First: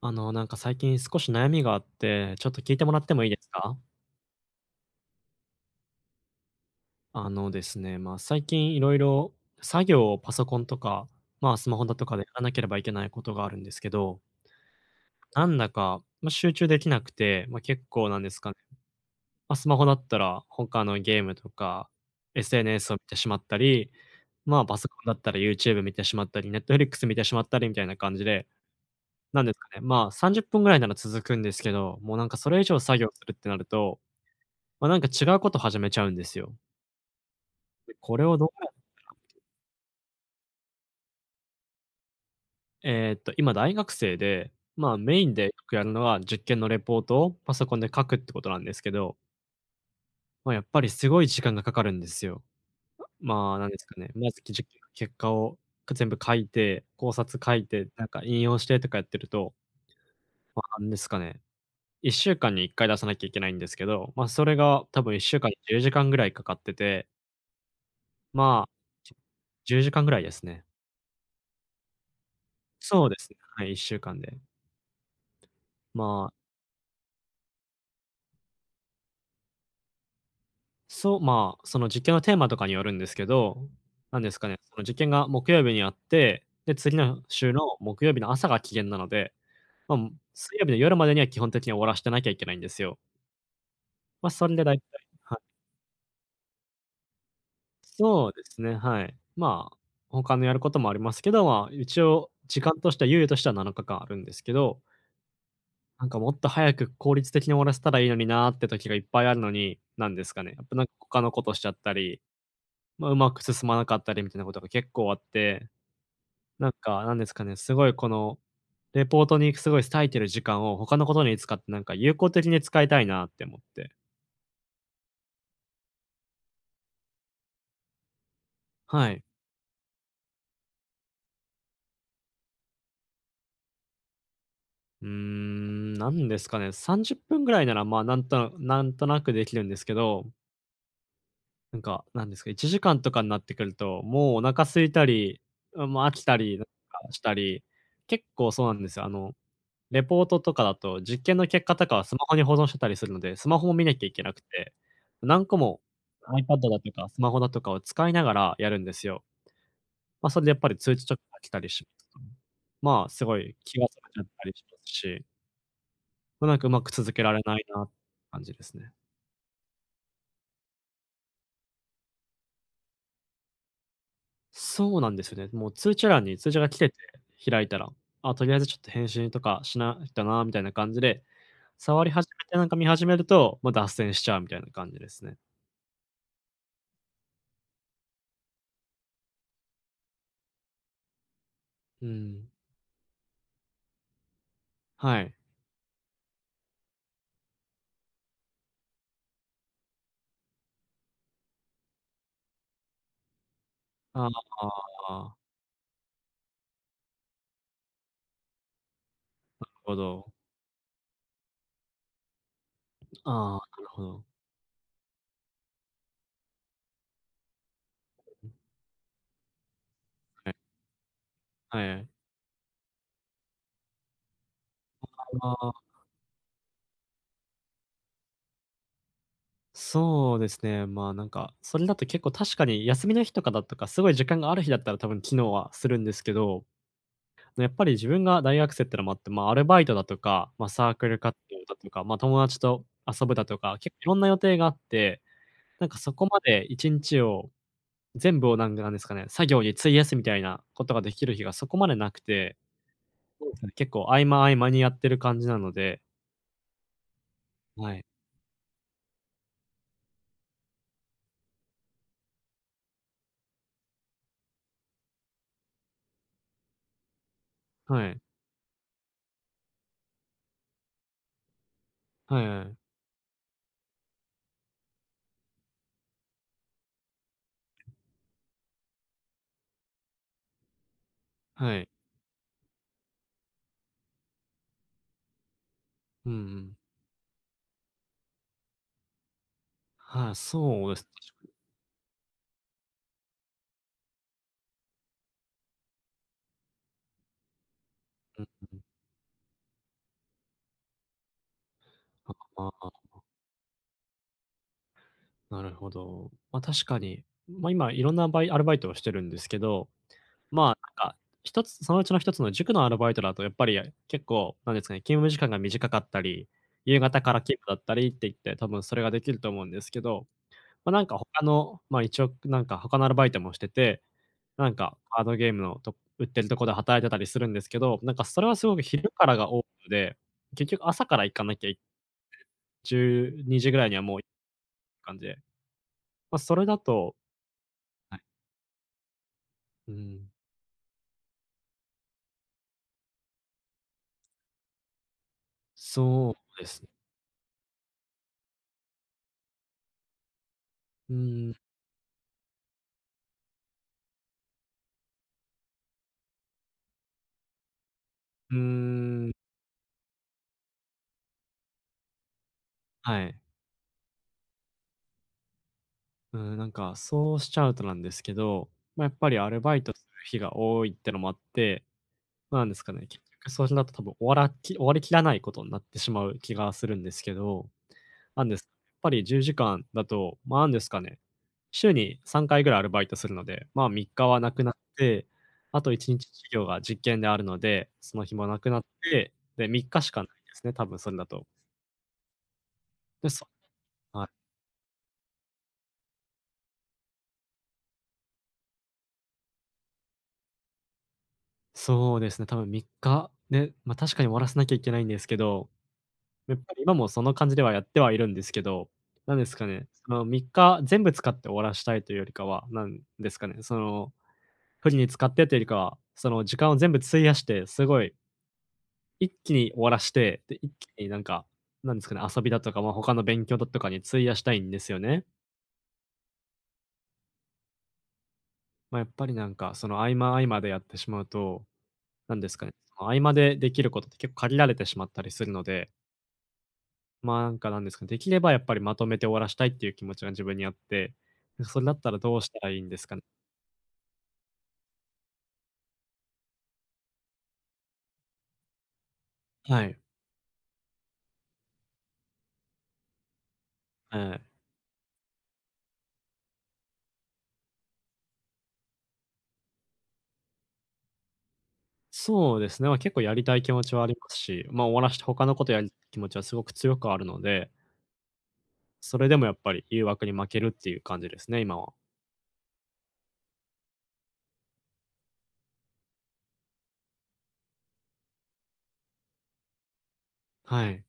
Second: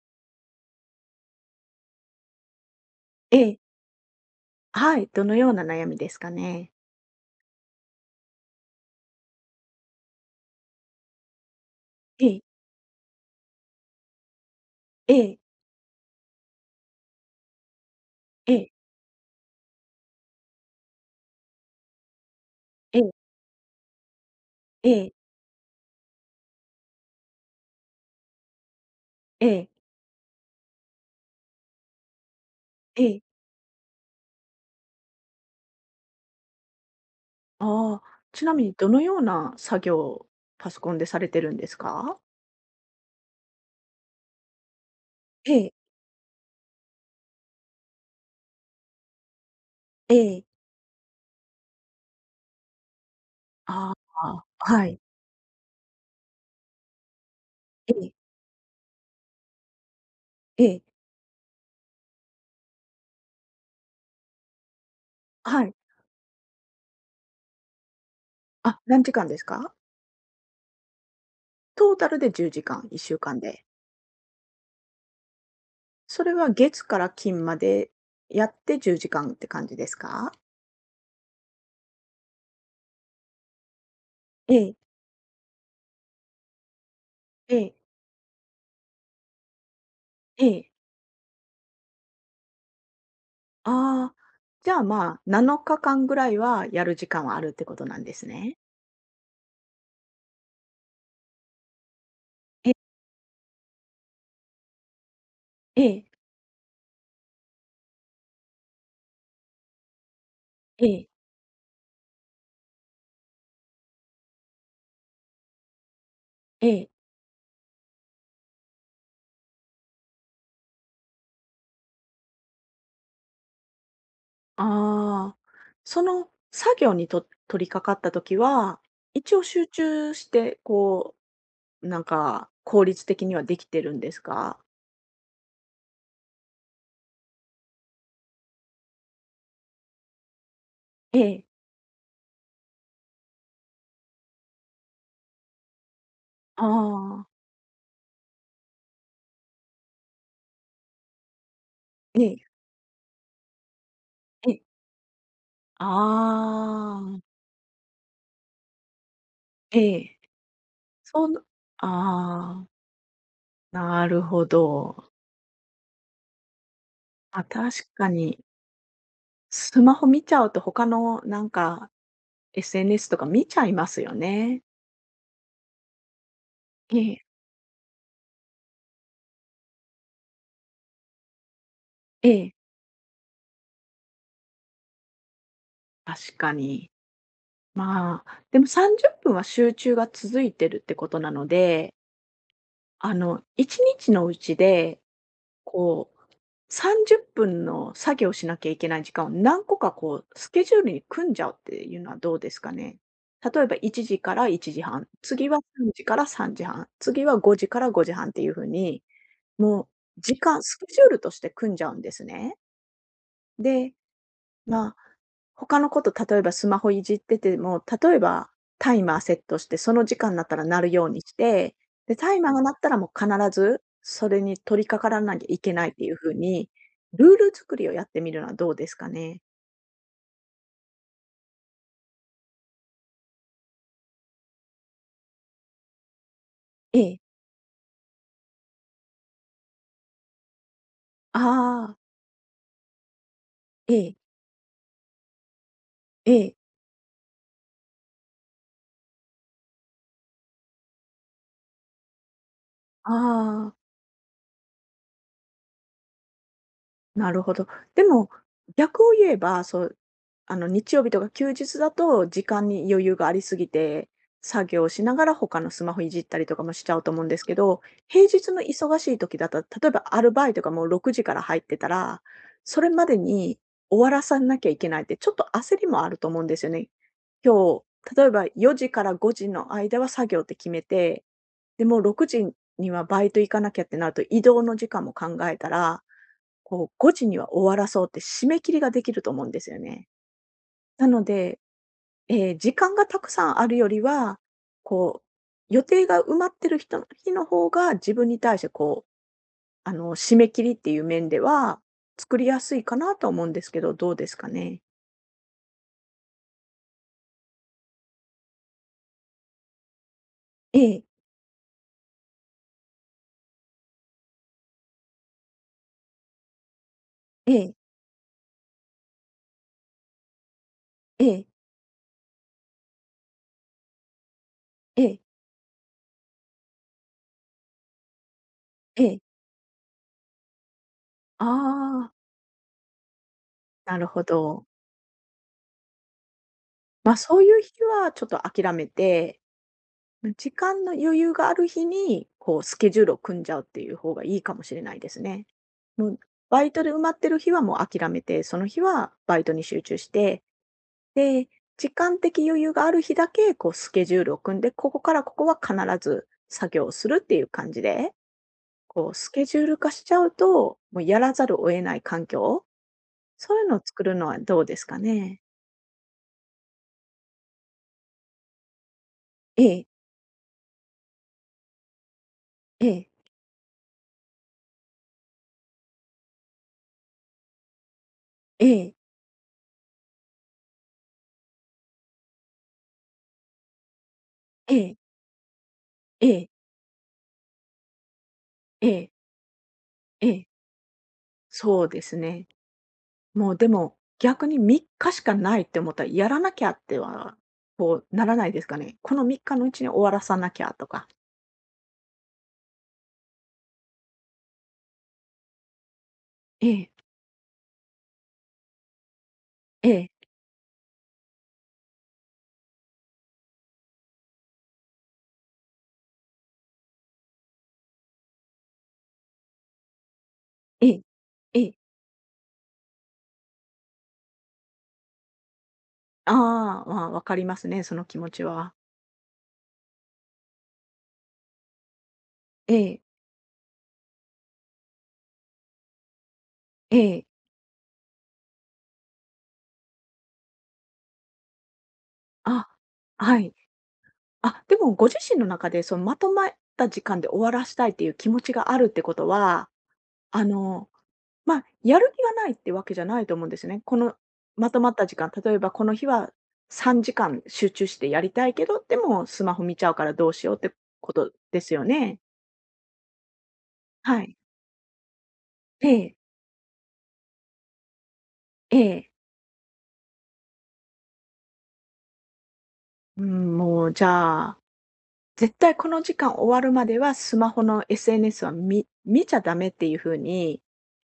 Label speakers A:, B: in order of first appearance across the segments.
A: なんか最近少し悩みがあって、ちょっと聞いてもらってもいいで
B: え
A: す
B: え、
A: か？
B: はい、どのような悩みですかね？
A: あのですね、まあ、最近いろいろ作業をパソコンとか、まあ、スマホだとかでや
B: ええ、
A: らなければいけないことがあるんですけど、
B: ええ、
A: なんだか、まあ、集中できなくて、ま、結構なんですか
B: え
A: ね、
B: え、
A: ま、スマホだったら他のゲームとか SNS を
B: え
A: 見
B: え、
A: てしまったり、まあ、パソ
B: え
A: コン
B: え、
A: だったら YouTube 見てしまったり、Netflix 見てしまったりみたいな感じで、なん
B: え
A: ですか
B: え、
A: ね、まあ、30分ぐらいなら続くんですけど、もうなんかそれ以上作
B: え
A: 業す
B: え。
A: るってなると、ま、なんか違うこと始めちゃうんですよ。で、
B: ああ、
A: これを
B: ち
A: ど
B: な
A: う
B: み
A: や
B: にどのような作業をパソコンでされてるんですか？
A: えっと、今大学生で、まあ、メインでよ
B: ええ、
A: くやるのは実験のレポートをパソコンで書くってことなんですけど、
B: ええ、
A: ま、やっぱりすごい時間がかかるんですよ。まあ、なんです
B: あ
A: かね、まず、
B: あ、はい、
A: 結果を全部書いて、考察書いて、
B: え
A: なん
B: え、
A: か引用してとかやってると、ま、
B: ええ、
A: なんですかね、1週間に1回出さなきゃいけないんですけど、ま、それが多分1週間に
B: はい。
A: 10時間ぐらいかかってて、まあ、
B: あ、何時間ですか？
A: 10時間ぐらいですね。
B: トータルで10時間、
A: そう
B: 1
A: で
B: 週
A: すね、
B: 間
A: は
B: で。
A: い、1週間で。
B: そ
A: ま
B: れは
A: あ、
B: 月から金までやって10時間って感じですか？
A: そう、まあ、その実験のテーマとかによるんですけど、なんですか
B: え
A: ね、そ
B: え、
A: の実験が木曜日にあって、で、次の週
B: ええ、
A: の木曜日の朝が期限なので、まあ、
B: え
A: 水曜
B: え。
A: 日の夜までには基本的に終わらしてなきゃいけないんですよ。
B: ああ、
A: まあ、それでだ
B: じゃ
A: い
B: あ、
A: たい
B: まあ、
A: はい。
B: 7日間ぐらいはやる時間はあるってことなんです
A: そうで
B: ね。
A: すね、はい。まあ、他のやることもありますけど、まあ、一応時
B: え、
A: 間としては猶予としては7日間あるんですけど、
B: ええ、
A: なんかもっと早く効率的に終わらせたらいいのになーって時がいっぱいあるのに、なんですかね、やっぱなん
B: え
A: か
B: え、
A: 他のことしちゃったり、まあ、うまく進まなかったりみたいなことが結構あって、な
B: え
A: ん
B: え。
A: か、なんですかね、すごいこの、レポートにすごい割いてる時間を他のことに使ってなんか有効的に使いたいなって思って。
B: ああ、その作業にと取り掛かったときは、
A: はい。
B: 一応集中して、こう、なんか、効率的にはできてるんですか？
A: うーん、なんですかね、30分ぐらいなら、まあ、なんとなくできるんですけど、
B: ええ。
A: なんか、なんですか、1時間とかになってくると、もうお腹空いたり、うん、もう飽きたりな
B: あ
A: んかした
B: あ。
A: り、結構そうなんですよ。あの、レポートとかだと、実験の結果とかはスマ
B: え
A: ホに保
B: え、
A: 存してたりするので、スマホも見なきゃいけなく
B: ええ。
A: て、何個も iPad だと
B: あ
A: かスマ
B: あ。
A: ホだとかを使いながらやるんですよ。
B: ええ。
A: まあ、それでやっぱり通知とか
B: そ
A: が
B: の
A: 来たりしますね。
B: ああ、
A: まあ、すごい気が冷
B: な
A: めち
B: る
A: ゃっ
B: ほ
A: たりします
B: ど。
A: し、ま、なんかうまく続けられ
B: あ、
A: ないなっ
B: 確
A: て
B: かに、
A: 感じですね。
B: スマホ見ちゃうと他のなんか SNS とか見ちゃいますよね。
A: そうなんですよね。もう通知欄に通知が来てて、
B: ええ、
A: 開いたら、あ、とりあえずちょっと返信とかしないとなみたいな感じで、触り始
B: え
A: め
B: え、
A: てなんか見始めると、ま、脱線しちゃうみたいな感じですね。
B: 確かに。まあ、でも30分は集中が続いてるってことなので、
A: うん。
B: あの、1日のうちで、
A: はい。
B: こう、30分の作業しなきゃいけない時間を何個かこう、スケジュールに組んじゃうっていうのはどうですかね。例えば1時
A: ああ、
B: から1
A: な
B: 時半、次は3時から3時半、次は5時から5時半っていう風に、
A: る
B: もう
A: ほど。
B: 時間、スケジュールとして組んじゃうんですね。
A: ああ、なる
B: で、
A: ほど。
B: まあ他のこと、例えばスマホいじってても、例えばタイマーセットして、その時間になっ
A: はい。
B: たら鳴るようにして、
A: はい。
B: で、タイマーが鳴ったらもう必ずそれに取り掛からなきゃ
A: あ
B: い
A: あ、
B: けないっていう風に、ルール作りをやってみるのはどうですかね？
A: そうですね。まあ、なんか、それだと結構確かに休みの日とかだとか、すごい時間がある日だったら多分機能はするんですけど、
B: ええ。
A: やっぱり自分が大学生ってのもあって、まあ、アルバイトだとか、まあ、サークル活動だと
B: あ
A: か、
B: あ、
A: まあ、友達と遊ぶだとか、
B: え
A: 結構いろ
B: え、
A: んな予定があって、なんかそこ
B: え
A: ま
B: え、
A: で1日を全部をなんなんですかね、作業に費やすみたいなことができる日がそこまでなくて、そうですね、
B: ああ。
A: 結構合間合間にやってる感じなので。
B: なるほど。
A: はい。
B: でも、逆を言えば、そう、あの、日曜日とか休日だと、時間に余裕がありすぎて、作業しながら他のスマホいじったりとかもしちゃうと思うんですけど、
A: はい。
B: 平日の忙しい時だと、例えばアルバイトがもう6時から入ってたら、
A: はいは
B: そ
A: い。
B: れまでに終わらさなきゃいけないって、ちょっと焦りもあると思うんですよね。今日、例えば4時から5時の間は作業って決めて、
A: は
B: で
A: い。
B: もう6時にはバイト行かなきゃってなると移動の時間も考えたら、
A: うんうん。
B: こう、5時には終わらそうって締め切りができると思うんですよね。
A: はい、そうです。
B: なの
A: 確かに。
B: で、時間がたくさんあるよりは、こう、予定が埋まってる人の日の方が、自分に
A: うん
B: 対して
A: うん。
B: こう、あの、締め切りっていう面では、作りや
A: あ
B: すいか
A: あ、
B: なと思うんですけど、どうですかね？
A: なるほど。ま、確かに、ま、今いろんなアルバイトをしてるんですけど、ま
B: え
A: あ、
B: え、
A: なんか、一つそのうちの一つの塾のアルバイトだとやっぱり結構、なんですかね、勤務時間が短かったり、夕方から
B: え
A: 勤
B: え、
A: 務だったりって言って、多分それができると思うんですけど、ま、なんか
B: え
A: 他
B: え、
A: の、ま、一応なんか他のアルバイトもしてて、なんか、
B: ええ、
A: カードゲームのと売ってるとこで働いてたりするんですけど、なんかそれはすごく
B: え
A: 昼
B: え。
A: からが多いので、結局朝から行か
B: あ
A: なきゃい
B: あ、
A: 12時ぐらいに
B: な
A: は
B: る
A: もう
B: ほ
A: 行
B: ど。
A: く感じで、ま、それだと、
B: ま、そういう日はちょっと諦めて
A: うん、
B: 時間の余裕がある日に、こうスケジュールを組んじゃうっていう方がいいかもしれないですね。もう
A: そう
B: バ
A: で
B: イ
A: す
B: ト
A: ね。
B: で埋まってる日はもう諦めて、その日はバイトに集中して、
A: う
B: で、
A: ーん、
B: 時間的余裕がある日だけ、こうスケジュールを組んで、ここからここは必ず作業をするっていう感じで、
A: うー
B: こうス
A: ん、
B: ケジュール化しちゃうと、もうやらざるを得ない環境、
A: はい。
B: そういうのを作るのはどうですかね。
A: うん、なんかそうしちゃうとなんですけど、ま、やっぱりアル
B: え
A: バイ
B: え、
A: トする日が多いってのもあって、なんです
B: え
A: かね、
B: え、
A: 結局それだと多分終わりきらないことになってしまう気がするんですけど、なんです、や
B: ええ、
A: っぱり10時間だと、ま、なんですかね、週に3回ぐらいアルバイトするので、まあ、3日はなくなっ
B: ええ、
A: て、あと1日
B: え
A: 授
B: え、
A: 業が実験であるので、その日もなくなっ
B: ええ、
A: て、で、3日しかない
B: え
A: で
B: え
A: すね、多分それだと。
B: そうですね。
A: で、そ
B: もうでも、
A: はい。
B: 逆に3日しかないって思ったら、やらなきゃっては、こうならないですかね。この3日のうちに終わらさなきゃとか。
A: そうですね、多分3日で、ま、確かに終わらせなきゃいけないんですけど、やっ
B: え
A: ぱり
B: え、
A: 今もその感じではやってはいるんですけど、なんですかね、
B: ええ、
A: その3日全部使って終わらしたいというよりかは、なんですかね、その、不利に使ってというよりかは、その時間を全部費やして、すごい一気に終わらして、で、一
B: ええ、
A: 気になんか、
B: ええ。
A: なんですかね、遊びだとか、まあ、他の勉強だとかに費やしたいんですよね。
B: ああ、まあ、わかりますね、その気持ちは。
A: まあ、やっぱりなんか、その合間合間でやってしまうと、なんですかね、
B: ええ、
A: その合間でできることって結構限られてしまったりするので、
B: ええ。
A: まあ、なんかなんですかね、できればやっぱりまとめて終わらしたいっていう気持ちが自分にあって、それだったらどうした
B: あ、
A: らいいんですかね？
B: はい。あ、でもご自身の中で、そのまとまった時間で終わらしたいっていう気持ちがあるってことは、
A: はい。
B: あのまあ、やる気がないってわけじゃないと思うんですよね。この
A: ええ。
B: まとまった時間、例えばこの日は3時間集中してやりたいけど、でもスマホ見ちゃうからどうしようってことですよね。
A: そうですね、まあ、結構やりたい気持ちはあり
B: は
A: ます
B: い。
A: し、まあ、終わらして他のことや
B: え
A: る
B: え、
A: 気持ちはすごく強くあるので、
B: ええ。
A: それでもやっぱり誘惑に負けるっていう感じですね、今は。
B: うん、もうじゃあ、絶対この時間終わるまではスマホの SNS は見ちゃダメっていう風に、
A: はい。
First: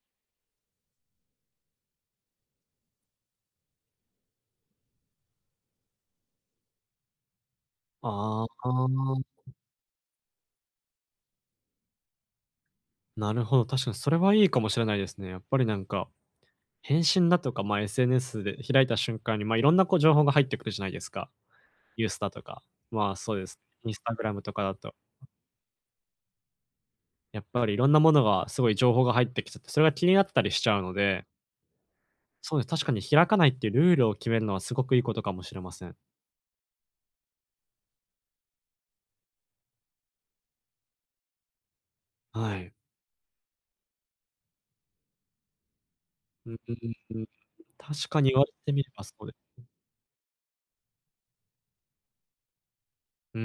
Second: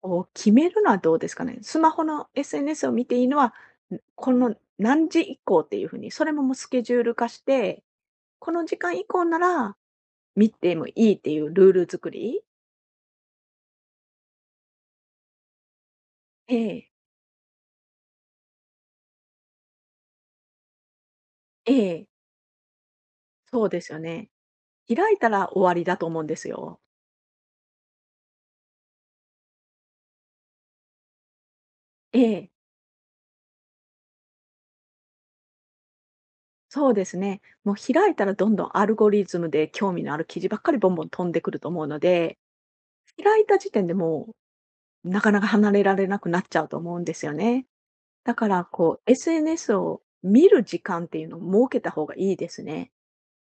B: こう決めるのはどうですかね？スマホの SNS を見ていいのは、この何時以降っていう風に、それももうスケジュール化して、
A: ああ、
B: この時間以 降なら見てもいいっていうルール作り
A: なるほど。確かにそれはいいかもしれないですね。やっぱりなんか、
B: ええ、
A: 返信だとか、ま、SNS で開いた瞬間に、ま、いろんなこう情報が入ってくるじゃないですか。
B: ええ、
A: ユースだとか、まあ、そうです。
B: そうで
A: イ
B: す
A: ン
B: よ
A: スタグ
B: ね。
A: ラムとかだと、
B: 開いたら終わりだと思うんですよ。
A: やっぱりいろんなものがすごい情報が入ってきちゃって、それが気になったりしちゃうので、
B: ええ、
A: そうです、確かに開かないっていうルールを決めるのはすごくいいことかもしれません。
B: そうですね。もう開いたらどんどんアルゴリズムで興味のある記事ばっかりボンボン飛んでくると思うので、
A: はい。
B: 開いた時点でもうなかなか離れられなくなっちゃうと
A: う
B: 思うんです
A: ん。
B: よね。
A: 確かに
B: だ
A: 言わ
B: か
A: れ
B: ら
A: てみれ
B: こ
A: ば
B: う
A: そうです。
B: SNS を見る時間っていうのを設けた方がいいですね。
A: うー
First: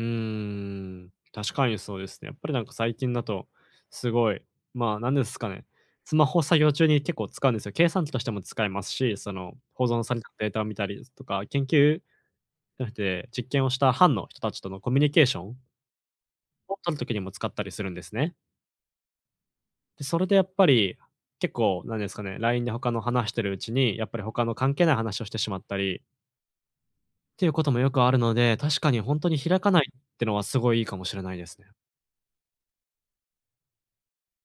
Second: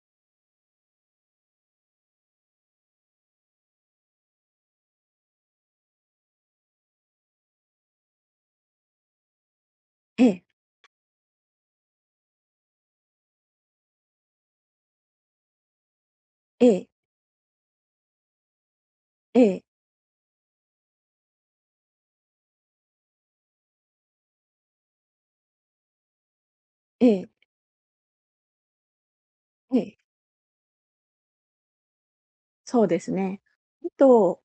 A: ん、確かにそうですね。やっぱりなんか最近だと、すごい、まあ、なんですかね、スマホ作業中に結構使うんですよ。計算機としても使えますし、その保存され
B: え
A: た
B: え、
A: データを見たりとか、研究じゃなくて実験をした班の人たちとのコミュニケーション
B: え
A: を
B: え、
A: 取るときにも使ったりするんですね。
B: ええ、
A: で、それでやっぱり結構なんですかね、LINE で他の話してるうちに、やっぱり他の関係ない話をしてしまったり
B: ええ、
A: っていうこともよくあるので、確かに本当に開か
B: え
A: ない
B: え、
A: ってのはすごいいいかもしれないですね。
B: そうですね。あと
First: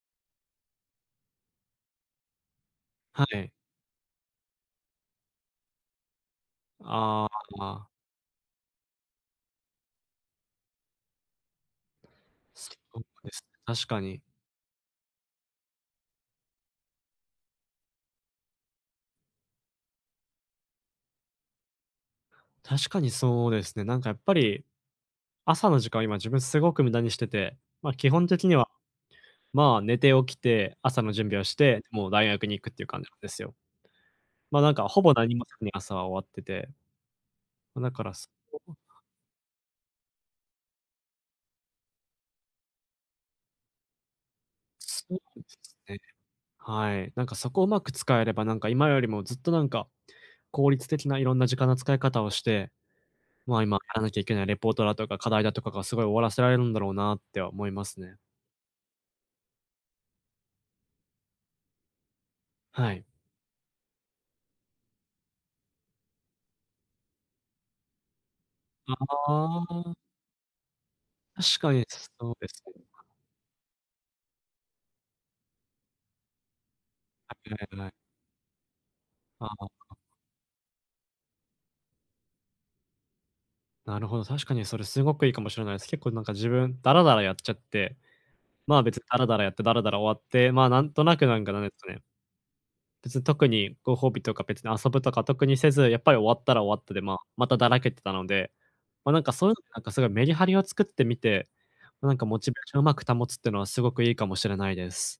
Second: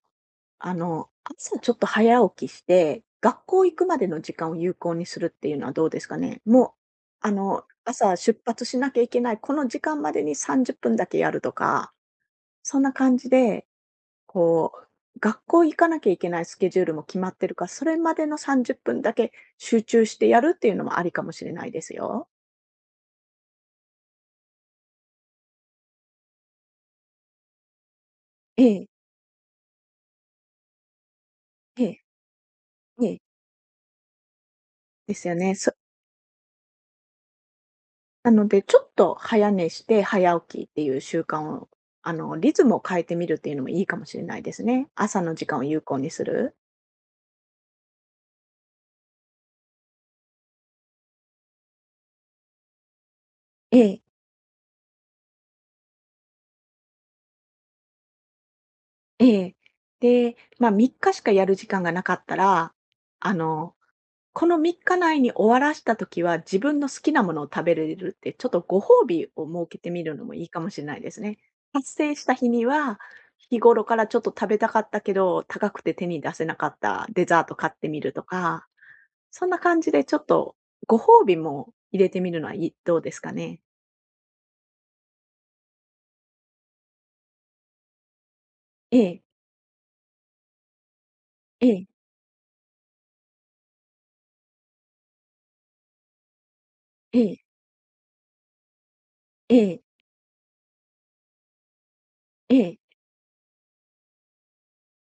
B: あの、朝ちょっと早起きして、
A: は
B: 学
A: い。
B: 校行くまでの時間を有効にするっていうのはどうですかね。もう、
A: あ
B: あの、
A: あ、
B: 朝出発しなきゃいけない、この時間までに30分だけやるとか、
A: そ
B: そんな
A: う
B: 感
A: で
B: じ
A: すね、
B: で、
A: 確かに。
B: こう、学校行かなきゃいけないスケジュールも決まってるから、それまでの30分だけ集中してやるっていうのもありかもしれないですよ。
A: 確かにそうですね。なんかやっぱり、朝の時間を今自分すごく無駄にしてて、ま、基本的に
B: え
A: は、
B: え、
A: まあ、寝て起きて、朝の準備をして、
B: ええ、
A: もう大学に行くっていう感
B: え
A: じなん
B: え、
A: ですよ。ま、なんかほぼ
B: です
A: 何
B: よ
A: もせ
B: ね。
A: ずに朝は終わってて、ま、だからそ
B: なので、
A: こ
B: ちょっと早寝して早起きっていう習慣を、あの、リズムを変えてみるっていうのもいいかもしれないですね。
A: そう
B: 朝の
A: で
B: 時間を
A: す
B: 有
A: ね。
B: 効にする。
A: はい。なんかそこをうまく使えれば、なんか今よりもずっとなんか、効率的ないろんな時間の使い方をして、まあ、今
B: え
A: やら
B: え、
A: なきゃいけないレポートだとか課題だとかがすごい終わらせられるんだろうなって思いますね。
B: ええ。で、まあ、3日しかやる時間がなかったら、
A: はい。
B: あの、この3日内に終わらした時は自分の好きなものを食べれるって、ちょっとご
A: あ
B: 褒美を設けて
A: あ、
B: みるのもいいかもしれないですね。
A: 確かに
B: 達成し
A: そう
B: た
A: で
B: 日
A: す
B: に
A: ね。
B: は、日頃からちょっと食べたかったけど、高くて手に出せなかったデ
A: は
B: ザー
A: い
B: ト
A: は
B: 買っ
A: いは
B: て
A: い。
B: みるとかそ
A: あ
B: んな感
A: あ、
B: じでちょっと、ご褒美も入れてみるのはどうですかね？
A: なるほど、確かにそれすごくいいかもしれないです。結構なんか自分、ダラダラやっちゃって、まあ、別
B: え
A: にダ
B: え、
A: ラダラやってダラダラ終わって、まあ、なんとなくなんかなん
B: え
A: です
B: え、
A: かね、別に特にご褒美とか別に遊ぶとか特にせず、やっぱり終わったら終わったで、まあ、
B: ええ、
A: まただらけてたので、ま、なんかそういう
B: え
A: のな
B: え、
A: んかすごいメリハリを作ってみて、ま、なんかモチベ
B: え
A: ーショ
B: え。
A: ンをうまく保つっていうのはすごくいいかもしれないです。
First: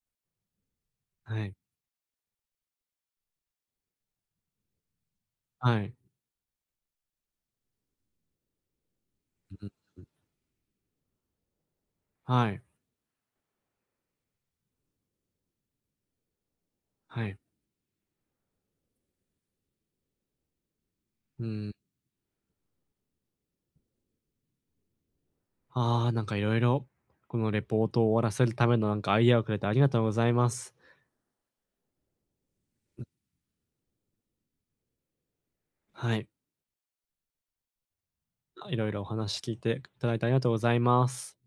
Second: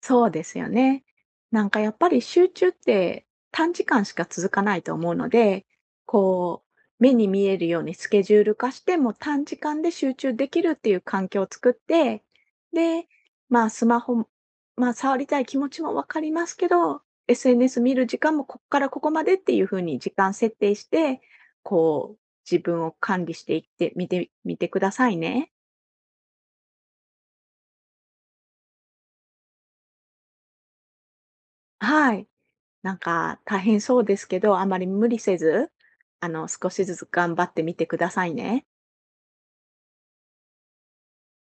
B: そうですよね。
A: はい。
B: なんかやっぱり集中って短時間しか続かないと思うので、
A: はい。
B: こう、目に見えるようにスケジュール化して、もう短時
A: うん、
B: 間で集中できるっていう環境を作って、
A: はい。
B: で、まあスマホ、まあ触りたい気持ちもわかりますけど、
A: はい。
B: SNS 見る時間もここからここまでっていうふうに時間設定して、
A: うん。
B: こう、自分を管理していってみてくださいね。
A: ああ、なんかいろいろ、このレポートを終わらせるためのなんかアイデアをくれてありがとうございます。
B: はい。なんか大変そうですけど、あまり無理せず、
A: はい。
B: あの、少しずつ頑張ってみてくださいね。
A: いろいろお話聞いていただいてありがとうございます。